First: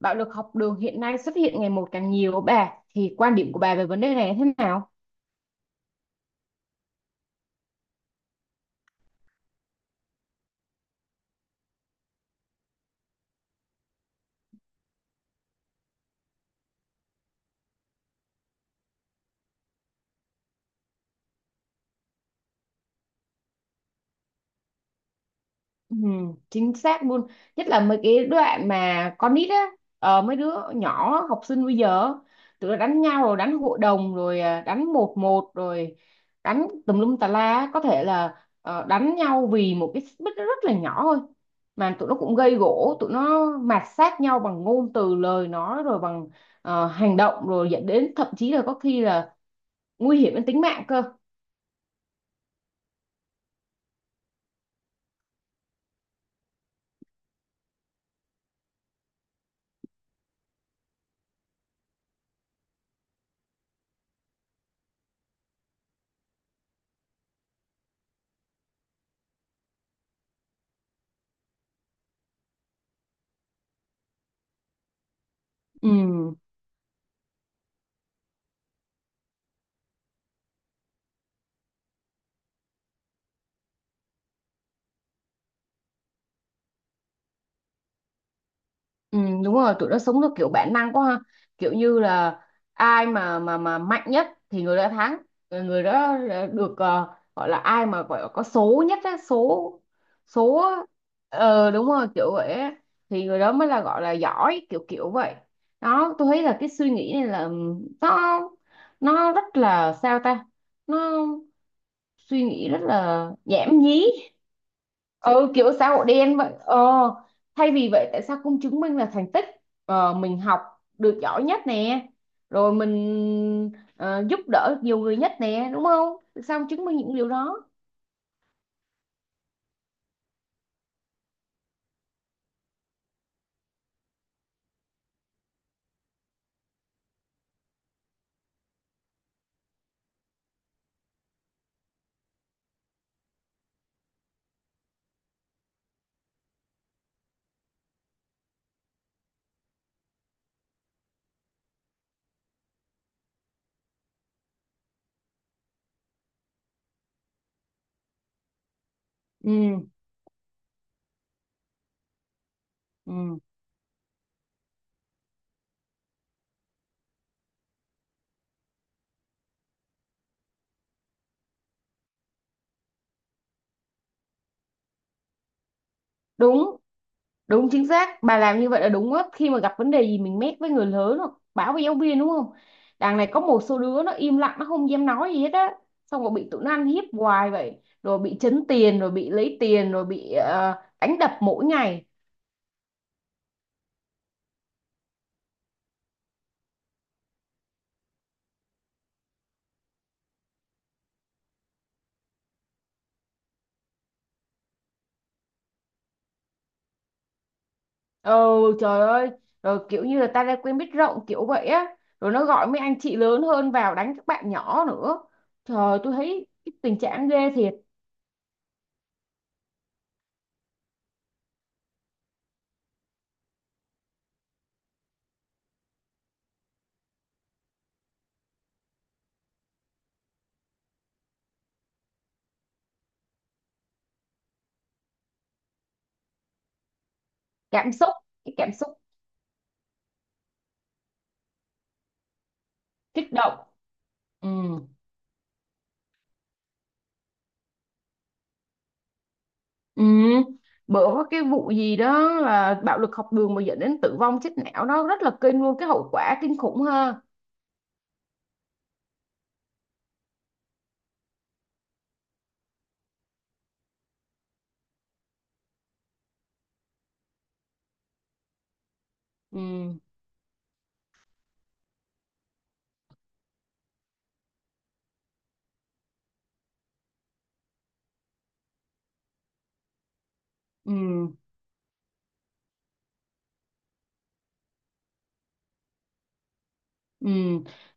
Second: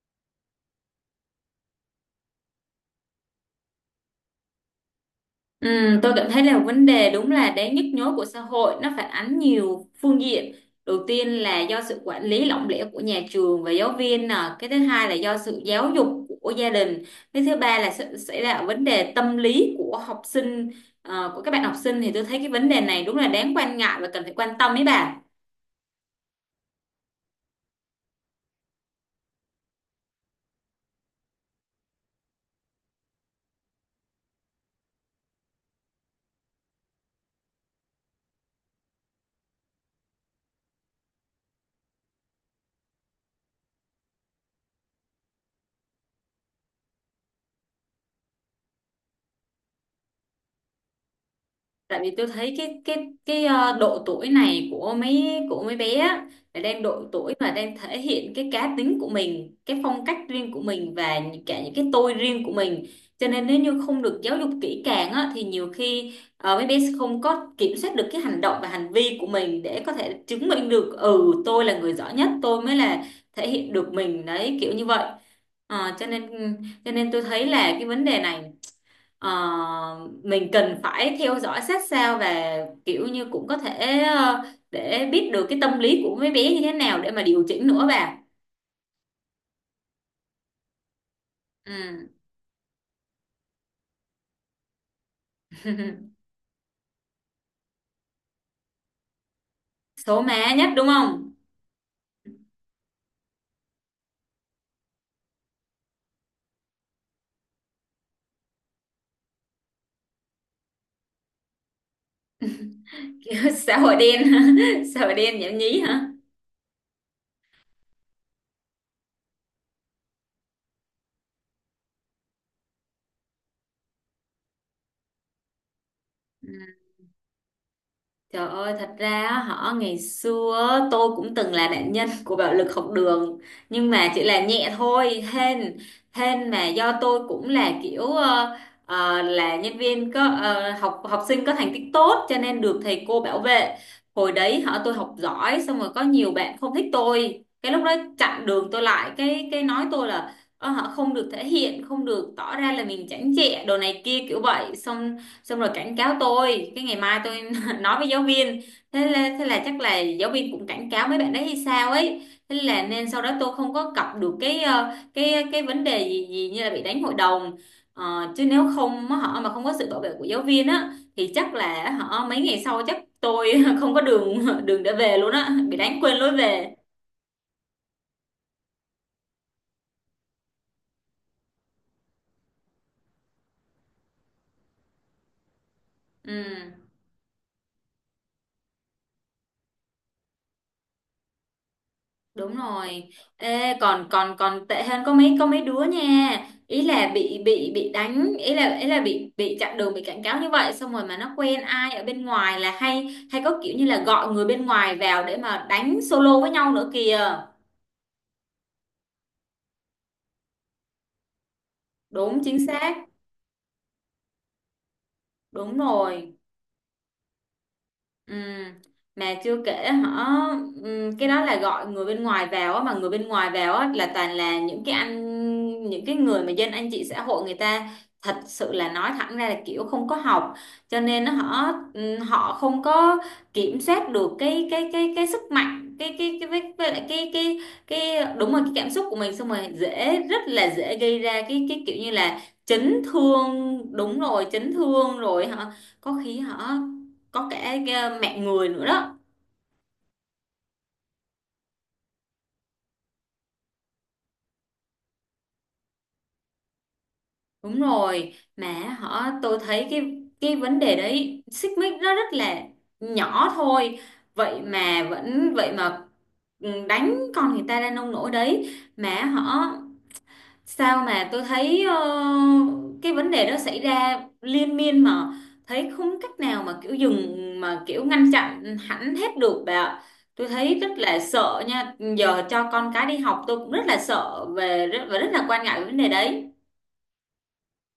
Bạo lực học đường hiện nay xuất hiện ngày một càng nhiều bà thì quan điểm của bà về vấn đề này thế nào? Ừ, tôi cảm thấy là vấn đề đúng là đáng nhức nhối của xã hội. Nó phản ánh nhiều phương diện. Đầu tiên là do sự quản lý lỏng lẻo của nhà trường và giáo viên nè, cái thứ hai là do sự giáo dục của gia đình, cái thứ ba là sự- sẽ là vấn đề tâm lý của học sinh, của các bạn học sinh. Thì tôi thấy cái vấn đề này đúng là đáng quan ngại và cần phải quan tâm ấy bà. Ừ, chính xác luôn. Nhất là mấy cái đoạn mà con nít á, mấy đứa nhỏ học sinh bây giờ tụi nó đánh nhau rồi đánh hội đồng rồi, à, đánh một một rồi, đánh tùm lum tà la á. Có thể là, đánh nhau vì một cái xích mích nó rất là nhỏ thôi, mà tụi nó cũng gây gổ, tụi nó mạt sát nhau bằng ngôn từ, lời nói rồi bằng hành động, rồi dẫn đến thậm chí là có khi là nguy hiểm đến tính mạng cơ. Tại vì tôi thấy độ tuổi này của mấy bé á, là đang độ tuổi mà đang thể hiện cái cá tính của mình, cái phong cách riêng của mình, và cả những cái tôi riêng của mình. Cho nên nếu như không được giáo dục kỹ càng á, thì nhiều khi mấy bé sẽ không có kiểm soát được cái hành động và hành vi của mình, để có thể chứng minh được ừ tôi là người giỏi nhất, tôi mới là thể hiện được mình đấy, kiểu như vậy. Ờ, cho nên Ừ. cho nên tôi thấy là cái vấn đề này, mình cần phải theo dõi sát sao, và kiểu như cũng có thể để biết được cái tâm lý của mấy bé như thế nào để mà điều chỉnh nữa bà. Ừ, đúng rồi, tụi nó sống theo kiểu bản năng quá ha, kiểu như Ừ. là ai mà mạnh nhất thì người đó thắng. Ờ, người đó được, gọi là ai mà gọi là có số nhất á, số Số má số nhất á. đúng không. Ờ, đúng rồi kiểu vậy á. Thì người đó mới là gọi là giỏi kiểu kiểu vậy. Đó, tôi thấy là cái suy nghĩ này là, nó rất là sao ta, nó suy nghĩ rất là Kiểu xã nhảm hội nhí. đen. Xã hội đen Ừ, nhảm kiểu nhí xã hội hả. đen vậy, thay vì vậy tại sao không chứng minh là thành tích, mình học được giỏi nhất nè, rồi mình giúp đỡ nhiều người nhất nè, đúng không? Tại Ừ. sao không chứng minh những điều đó? Trời ơi, thật ra á, họ ngày xưa á, tôi cũng từng là nạn nhân của bạo lực học đường, nhưng mà chỉ là nhẹ thôi. Hên hên mà do tôi cũng là kiểu là nhân viên có học học sinh có thành tích tốt cho nên được thầy cô bảo vệ. Hồi đấy họ tôi học giỏi xong rồi có nhiều bạn không thích tôi, cái lúc đó chặn đường tôi lại, cái nói tôi là họ không được thể hiện, không được tỏ ra là mình chảnh chẹ đồ này kia kiểu vậy. Xong xong rồi cảnh cáo tôi, cái ngày mai tôi nói với giáo viên. Thế là chắc Ừ, là giáo viên cũng cảnh cáo mấy bạn đấy hay sao ấy, thế là nên sau đó ừ, tôi không có cọc được cái cái vấn đề gì gì như là bị đánh hội đồng. Ờ, chứ nếu không á, họ mà không có sự bảo vệ của giáo viên á thì chắc là họ mấy ngày sau chắc tôi không có đường đường để về luôn á, bị đánh quên lối về. đúng, đúng chính xác. Bà làm như vậy là đúng á, khi mà gặp vấn đề gì mình mét với người lớn hoặc báo với giáo viên, đúng không? Đằng này có một số đứa nó im lặng, nó không dám nói gì hết á, xong rồi Ừ. bị tụi nó ăn hiếp hoài vậy, rồi bị trấn tiền, rồi bị lấy tiền, rồi bị đánh đập mỗi ngày. Đúng rồi. Ê, còn còn còn tệ hơn có mấy đứa nha. Ý là bị đánh, ý là bị chặn đường, bị cảnh cáo như vậy xong rồi mà nó quen ai ở bên ngoài là hay hay có kiểu như là gọi người bên ngoài vào để mà đánh solo với nhau nữa kìa. Ừ, trời ơi. Rồi kiểu như là ta đã quen biết rộng kiểu vậy á. Rồi Đúng nó chính gọi mấy xác. anh chị lớn hơn vào đánh các bạn nhỏ nữa. Đúng Trời, tôi rồi. thấy cái tình trạng ghê thiệt. Ừ. Mà chưa kể họ cái đó là gọi người bên ngoài vào á, mà người bên ngoài vào á, là toàn là những cái anh, những cái người mà dân anh chị xã hội, người ta thật sự là nói thẳng ra là kiểu không có học, cho nên họ họ không có kiểm soát được cái sức mạnh, với lại Cảm xúc. cái đúng Cái rồi, cái cảm xúc cảm xúc của mình, xong rồi dễ, rất là dễ gây ra cái kiểu như là chấn kích động. thương, đúng rồi, Ừ. chấn thương rồi. Họ có khi họ có cả mạng người nữa đó. Ừ. Bữa có cái vụ gì đó là bạo lực học đường mà dẫn đến tử vong, chết não. Nó rất là kinh luôn. Cái hậu quả kinh khủng ha. Đúng rồi mà họ, tôi thấy cái vấn đề đấy, xích mích nó rất là nhỏ thôi, vậy mà đánh con người ta ra nông nỗi đấy, mà họ Ừ. sao mà tôi thấy cái vấn đề đó xảy ra liên miên mà thấy không cách nào mà kiểu dừng mà kiểu ngăn chặn hẳn hết được bà ạ. Tôi thấy rất là Ừ. sợ nha, giờ cho con cái đi học tôi cũng rất là sợ về và rất là quan ngại về vấn đề đấy. Ừ.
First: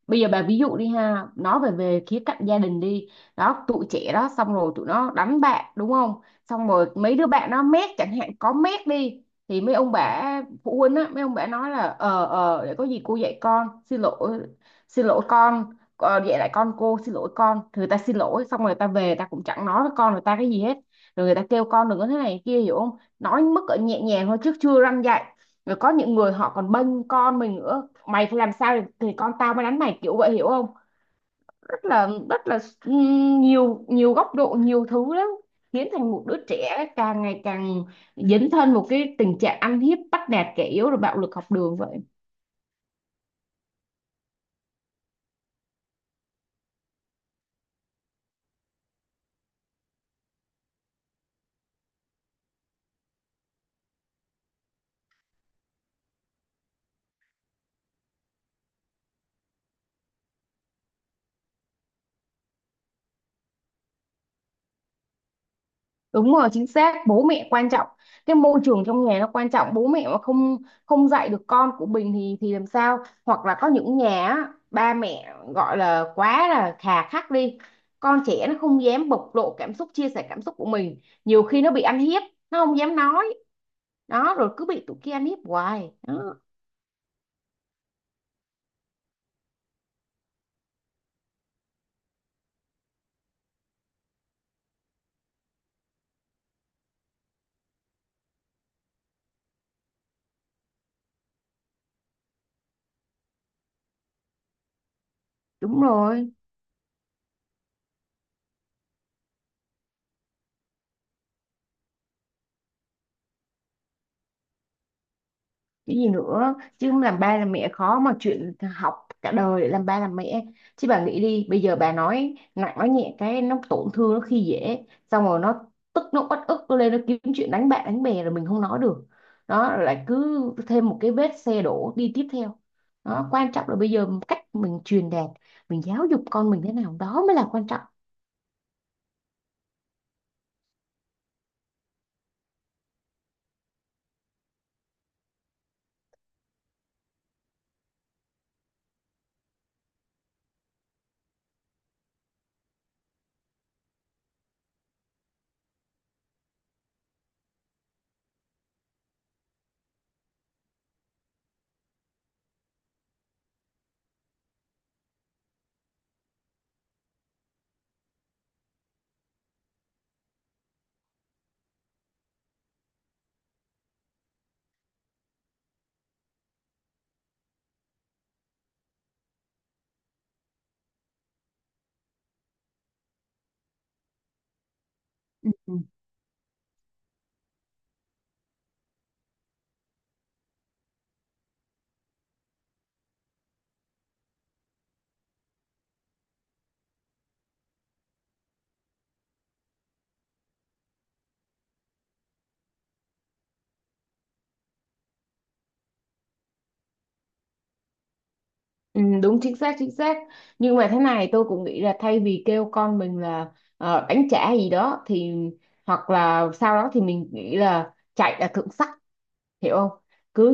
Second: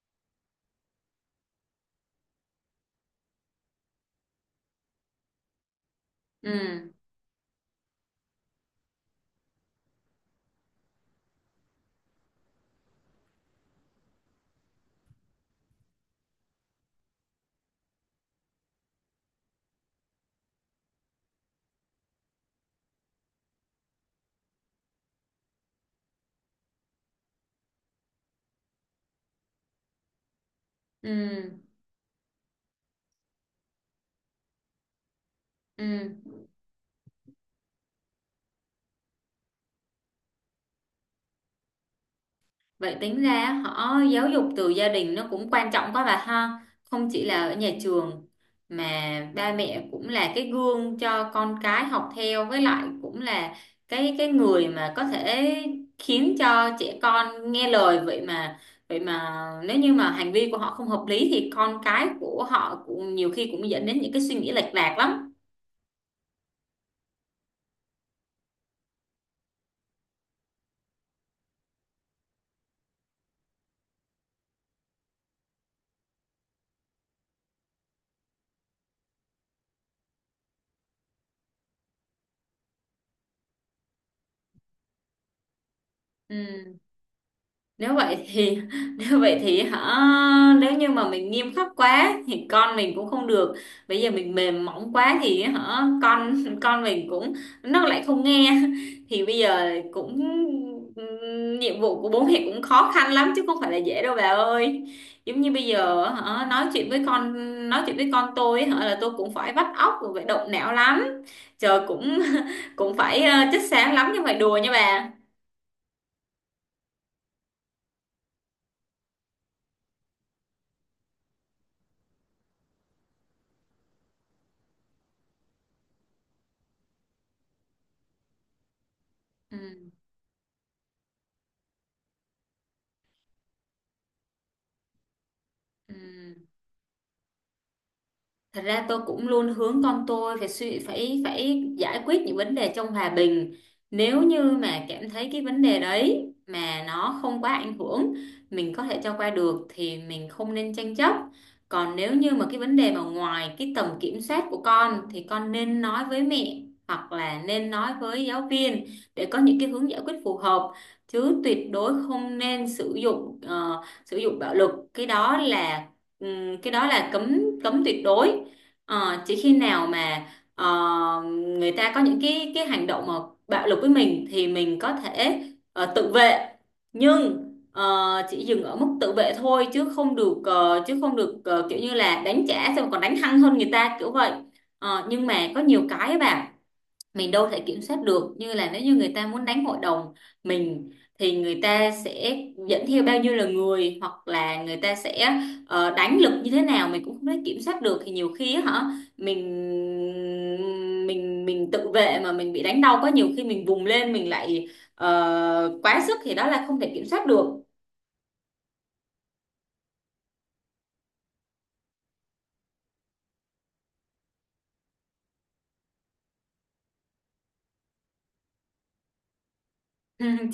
Bây giờ bà ví dụ đi ha, nói về về khía cạnh gia đình đi. Đó, tụi trẻ đó, xong rồi tụi nó đánh bạn đúng không? Xong rồi Ừ. mấy đứa bạn nó mét chẳng hạn, có mét đi, thì mấy ông bà phụ huynh á, mấy ông bà nói là, để có gì cô dạy con, xin lỗi, xin lỗi con, dạy lại con, cô xin lỗi con. Thì người ta xin lỗi xong rồi người ta về, ta cũng chẳng nói với con người ta cái gì hết. Rồi người ta kêu con đừng có thế này kia, hiểu không? Nói mức ở nhẹ nhàng thôi chứ chưa răn dạy. Rồi có những người họ còn bênh con mình nữa, mày phải làm sao thì, con tao mới đánh mày, kiểu vậy, hiểu không? Ừ. Rất là, rất là, nhiều nhiều góc độ, nhiều thứ lắm, khiến thành một Ừ. đứa trẻ càng ngày càng dấn thân một cái tình trạng ăn hiếp bắt nạt kẻ yếu, rồi bạo lực học đường vậy. Vậy tính ra họ giáo dục từ gia đình nó cũng quan trọng quá bà ha. Không chỉ là ở nhà trường mà ba mẹ cũng là cái gương cho con cái học theo, với lại cũng là cái người mà có thể khiến cho trẻ con nghe lời. Vậy mà nếu như mà hành vi của họ không hợp lý thì con cái của họ cũng nhiều khi cũng dẫn đến những cái suy nghĩ lệch lạc lắm. Đúng rồi, chính xác, bố mẹ quan trọng. Cái môi trường trong nhà nó quan trọng, bố mẹ mà không không dạy được con của mình thì làm sao? Hoặc là có những nhà á, ba mẹ gọi là quá là khà khắc đi. Con trẻ nó không dám bộc lộ cảm xúc, chia sẻ cảm xúc của mình. Nhiều khi nó bị ăn hiếp, nó không dám nói. Đó, rồi cứ bị tụi kia ăn hiếp hoài. Đó, Ừ. nếu vậy thì nếu vậy thì hả, nếu như mà mình nghiêm khắc quá thì con mình cũng không được, bây giờ mình mềm mỏng quá thì hả con mình cũng nó lại không nghe thì bây giờ cũng nhiệm vụ của bố mẹ cũng khó khăn lắm chứ không phải là dễ đâu bà ơi. Giống như bây đúng giờ rồi. hả nói chuyện với con Nói chuyện với con tôi hả là tôi cũng phải vắt óc rồi phải động não lắm. Trời cũng cũng phải chất xám lắm nhưng phải đùa nha bà. Cái gì nữa chứ, không làm ba làm mẹ khó mà, chuyện học cả đời để làm ba làm mẹ. Chứ bà nghĩ đi, bây giờ bà nói nặng nói nhẹ cái nó tổn thương, nó khi dễ, xong rồi nó tức, nó uất ức, nó lên, nó kiếm chuyện đánh bạn đánh bè rồi mình không nói được. Ừ. Đó, rồi lại cứ thêm một cái vết xe đổ đi tiếp theo. Đó, quan trọng là bây giờ cách mình truyền đạt, mình Ừ. giáo dục con mình thế nào đó mới là quan trọng. Thật ra tôi cũng luôn hướng con tôi phải suy phải phải giải quyết những vấn đề trong hòa bình. Nếu như mà cảm thấy cái vấn đề đấy mà nó không quá ảnh hưởng, mình có thể cho qua được thì mình không nên tranh chấp. Còn nếu như mà cái vấn đề mà ngoài cái tầm kiểm soát của con thì con nên nói với mẹ hoặc là nên nói với giáo viên để có những cái hướng giải quyết phù hợp, chứ tuyệt đối không nên sử dụng sử dụng bạo lực. Cái đó là cấm cấm tuyệt đối. Ờ, chỉ khi nào mà ờ, người ta có những cái hành động mà bạo lực với mình thì mình có thể tự vệ, nhưng chỉ dừng ở mức tự vệ thôi, chứ không được kiểu như là đánh trả xong còn đánh hăng hơn người ta kiểu vậy. Ờ, nhưng mà Ừ. có nhiều cái ấy bà, mình đâu thể kiểm soát được. Như là nếu như người ta muốn đánh hội đồng mình thì người ta sẽ dẫn theo bao nhiêu là người, hoặc là người ta sẽ đánh lực như thế nào mình cũng không thể kiểm soát được, thì nhiều khi á hả mình mình tự vệ mà mình bị đánh đau quá, nhiều khi mình vùng lên mình lại quá sức, thì đó là không thể kiểm soát được. Ừ, đúng, chính xác, chính xác. Nhưng mà thế này tôi cũng nghĩ là, thay vì kêu con mình là đánh trả gì đó thì, hoặc là sau đó thì mình nghĩ là chạy là thượng sách, hiểu không? Cứ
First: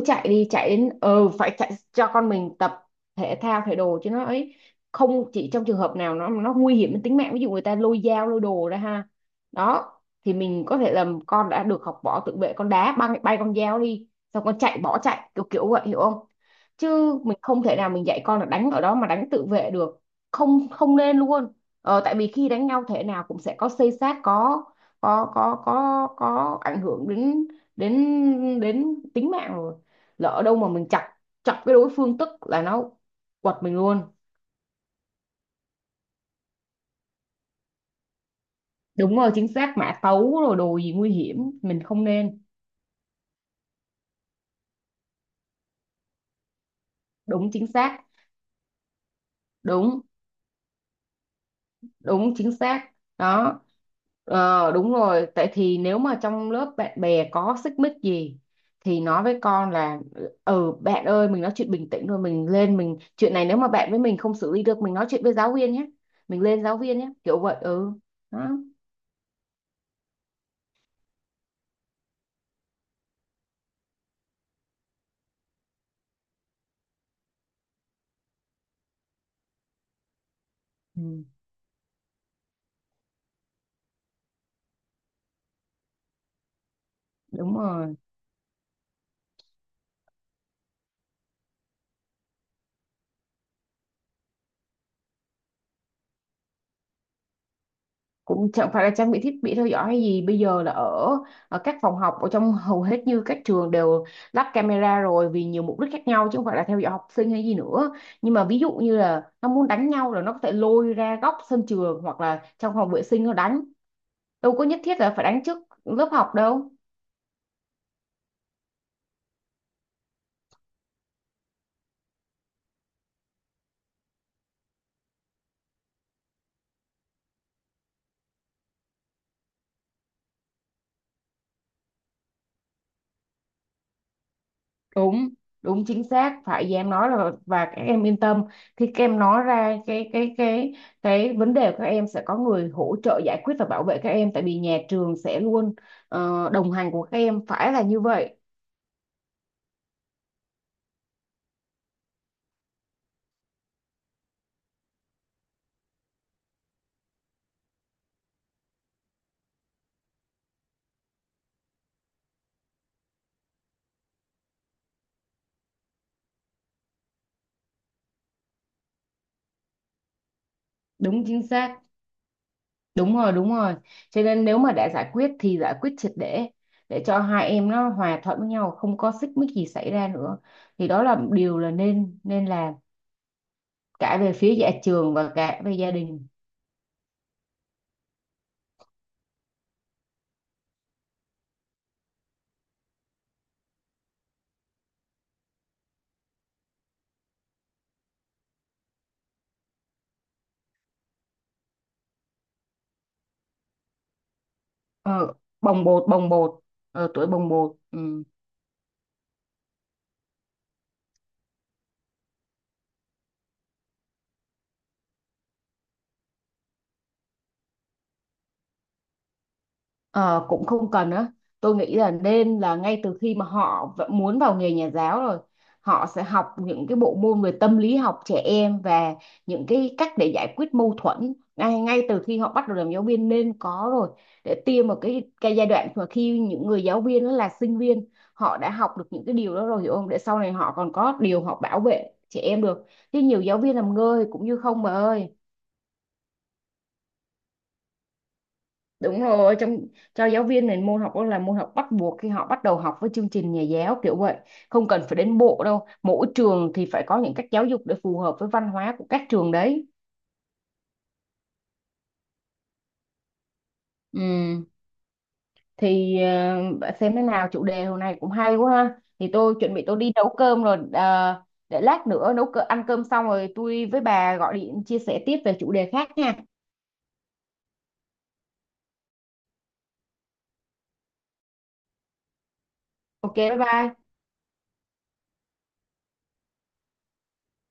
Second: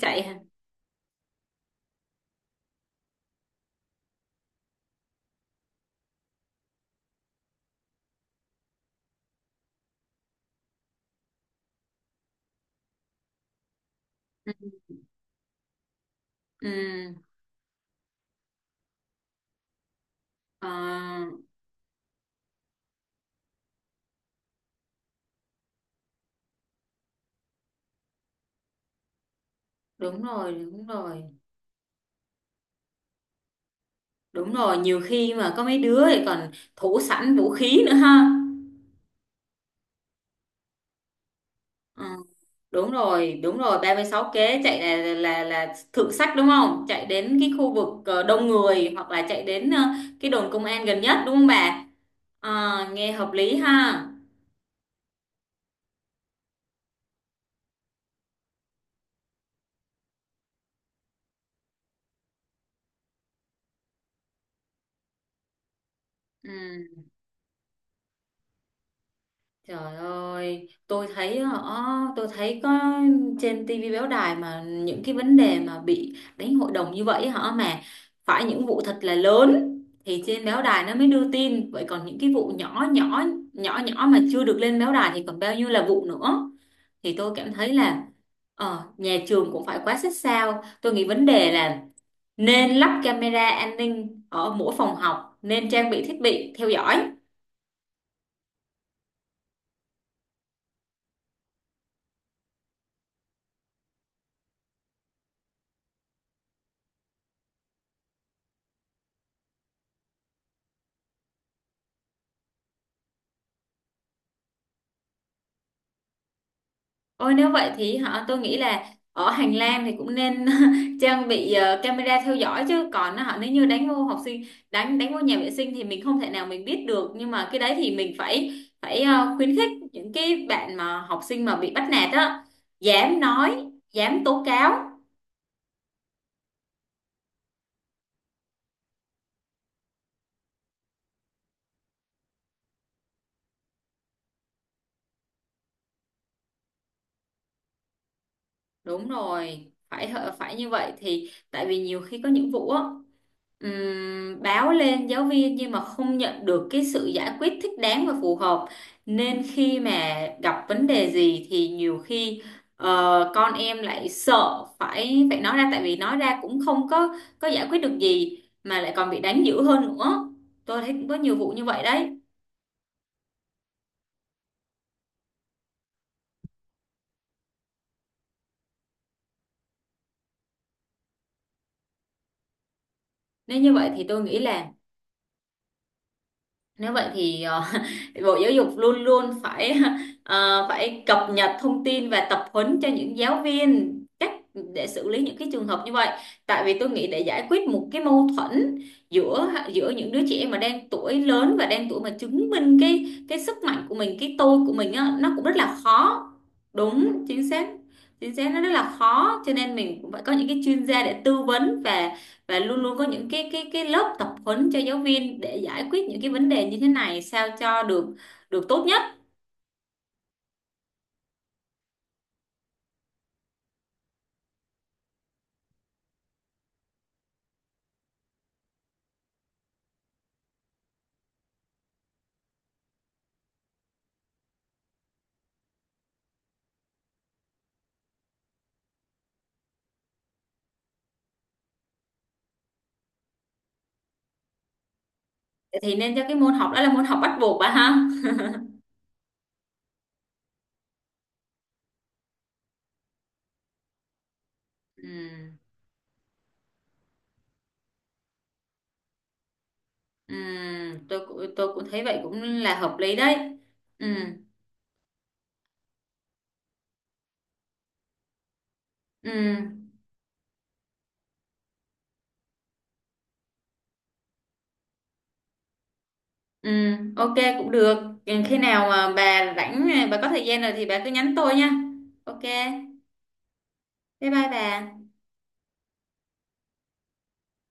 Chạy chạy hả? đi, chạy đến phải chạy, cho con mình tập thể thao thể đồ chứ nó ấy. Không chỉ trong trường hợp nào nó nguy hiểm đến tính mạng, ví dụ người ta lôi dao lôi đồ ra ha. Đó, thì mình có thể làm con đã được học võ tự vệ, con đá bay, bay con dao đi, xong con chạy, bỏ chạy, kiểu kiểu vậy, hiểu không? Ừ. Chứ mình không thể nào mình dạy con là đánh ở đó mà đánh tự vệ được. Ờ. Không, không nên luôn. Tại vì khi đánh nhau thế nào cũng sẽ có xây xát, có có ảnh hưởng đến, đến tính mạng rồi. Đúng Lỡ rồi. đâu mà Đúng mình chọc, rồi. Cái đối phương tức là nó quật mình luôn. Đúng rồi, nhiều khi mà có mấy đứa thì còn thủ sẵn vũ khí nữa ha. Đúng rồi chính xác, mã tấu rồi đồ gì nguy hiểm, mình Ờ, không nên. đúng rồi, đúng rồi, 36 kế chạy là thượng sách đúng không, chạy đến cái Đúng, chính khu vực xác, đông người, hoặc là chạy đến đúng, cái đồn công an gần nhất đúng không bà. đúng, chính Ờ, xác nghe hợp lý đó. ha. Ờ đúng rồi, tại thì nếu mà trong lớp bạn bè có xích mích gì thì nói với con là, ừ bạn ơi, mình nói chuyện bình tĩnh rồi mình lên mình chuyện này, nếu mà bạn với mình không xử lý được mình nói chuyện với giáo viên nhé. Mình Ừ. lên giáo viên nhé, kiểu vậy ừ. Đó. Trời ơi, tôi thấy có trên tivi báo đài mà những cái vấn đề mà bị đánh hội đồng như vậy, họ mà phải những vụ thật là lớn thì trên báo đài nó mới Ừ, đưa tin, vậy còn những cái vụ nhỏ nhỏ, nhỏ nhỏ mà chưa được lên báo đài thì còn bao nhiêu là vụ nữa. Thì tôi cảm đúng thấy rồi. là nhà trường cũng phải quá xích sao. Tôi nghĩ vấn đề là nên lắp camera an ninh ở mỗi phòng học, nên trang bị thiết bị theo dõi. Cũng chẳng phải là trang bị thiết bị theo dõi hay gì, bây giờ là ở các phòng học ở trong hầu hết như các trường đều lắp camera rồi, vì nhiều mục đích khác nhau chứ không phải là theo dõi học sinh hay gì nữa. Nhưng mà ví dụ như là nó muốn đánh nhau là nó có thể lôi ra góc sân trường hoặc là trong phòng vệ sinh nó đánh, đâu có nhất thiết là phải đánh trước lớp học đâu. Ôi nếu vậy thì họ, tôi nghĩ là ở hành lang thì cũng nên trang bị camera theo dõi, chứ còn họ nếu như đánh vô học sinh, đánh đánh vô nhà vệ sinh thì mình không thể nào mình biết được, nhưng mà cái đấy thì mình phải phải khuyến khích những cái bạn mà học sinh mà bị bắt nạt á dám nói, dám tố cáo. Đúng, đúng, chính xác. Phải với em nói là, và các em yên tâm, khi các em nói ra cái vấn đề của các em sẽ có người hỗ trợ giải quyết và bảo vệ các em, tại vì nhà trường sẽ luôn đồng hành của các em, phải là như vậy. Đúng rồi, phải phải như vậy. Thì tại vì nhiều khi có những vụ á, báo lên giáo viên nhưng mà không nhận được cái sự giải quyết thích đáng và phù hợp, nên khi mà gặp vấn đề gì thì nhiều khi con em lại sợ phải phải nói ra, tại vì nói ra cũng không có giải quyết được gì mà lại còn bị đánh dữ hơn nữa. Tôi thấy cũng có Đúng nhiều chính vụ như xác, vậy đấy, đúng rồi, đúng rồi. Cho nên nếu mà đã giải quyết thì giải quyết triệt để cho hai em nó hòa thuận với nhau, không có xích mích gì xảy ra nữa, thì đó là điều là nên nên làm, nên như vậy thì cả tôi về nghĩ phía nhà là, trường và cả về gia đình. nếu vậy thì Bộ Giáo dục luôn luôn phải phải cập nhật thông tin và tập huấn cho những giáo viên cách để xử lý những cái trường hợp như vậy. Tại vì tôi nghĩ để giải quyết một cái mâu thuẫn giữa giữa những đứa trẻ mà đang tuổi lớn và đang tuổi mà chứng minh cái sức mạnh của mình, cái tôi của mình á, nó ờ, cũng rất là Bồng bột, khó. bồng bột. Đúng, Tuổi bồng chính xác. bột, ừ. Chính xác, nó rất là khó, cho nên mình cũng phải có những cái chuyên gia để tư vấn, và luôn luôn có những cái lớp tập huấn cho giáo viên để giải quyết những cái vấn đề như thế này sao cho được, được tốt nhất. Ờ, Cũng không cần á, tôi nghĩ là nên là ngay từ khi mà họ muốn vào nghề nhà giáo rồi, họ sẽ học những cái bộ môn về tâm lý học trẻ em và những cái cách để giải quyết mâu thuẫn, ngay ngay từ khi họ bắt đầu làm giáo viên nên có rồi, để tiêm vào cái giai đoạn mà khi những người giáo viên đó là sinh viên họ đã học được những cái điều đó rồi, hiểu không? Để sau này họ còn có điều họ bảo vệ trẻ em được, chứ nhiều giáo viên làm ngơ thì cũng như không bà ơi. Thì nên cho cái môn học đó là môn học bắt buộc bà ha. Đúng rồi, trong cho giáo viên này môn học đó là môn học bắt buộc khi họ bắt đầu học với chương trình nhà giáo kiểu vậy, không cần phải đến ừ, bộ đâu, mỗi trường thì phải có những cách giáo dục để phù hợp với văn hóa của các trường đấy. ừ, tôi cũng thấy vậy cũng là hợp lý đấy. Ừ. Ừ. Thì, bạn xem thế nào, chủ đề hôm nay cũng hay quá ha, thì Ừ. tôi chuẩn bị tôi đi nấu cơm rồi, để lát nữa nấu cơm, ăn cơm xong rồi tôi với bà gọi điện chia sẻ tiếp về chủ đề khác nha. Ừ. Ok cũng được. Ừ, khi nào mà bà rảnh bà có thời gian rồi thì bà cứ nhắn tôi nha. Ok, OK, bye bye. bye bye bà.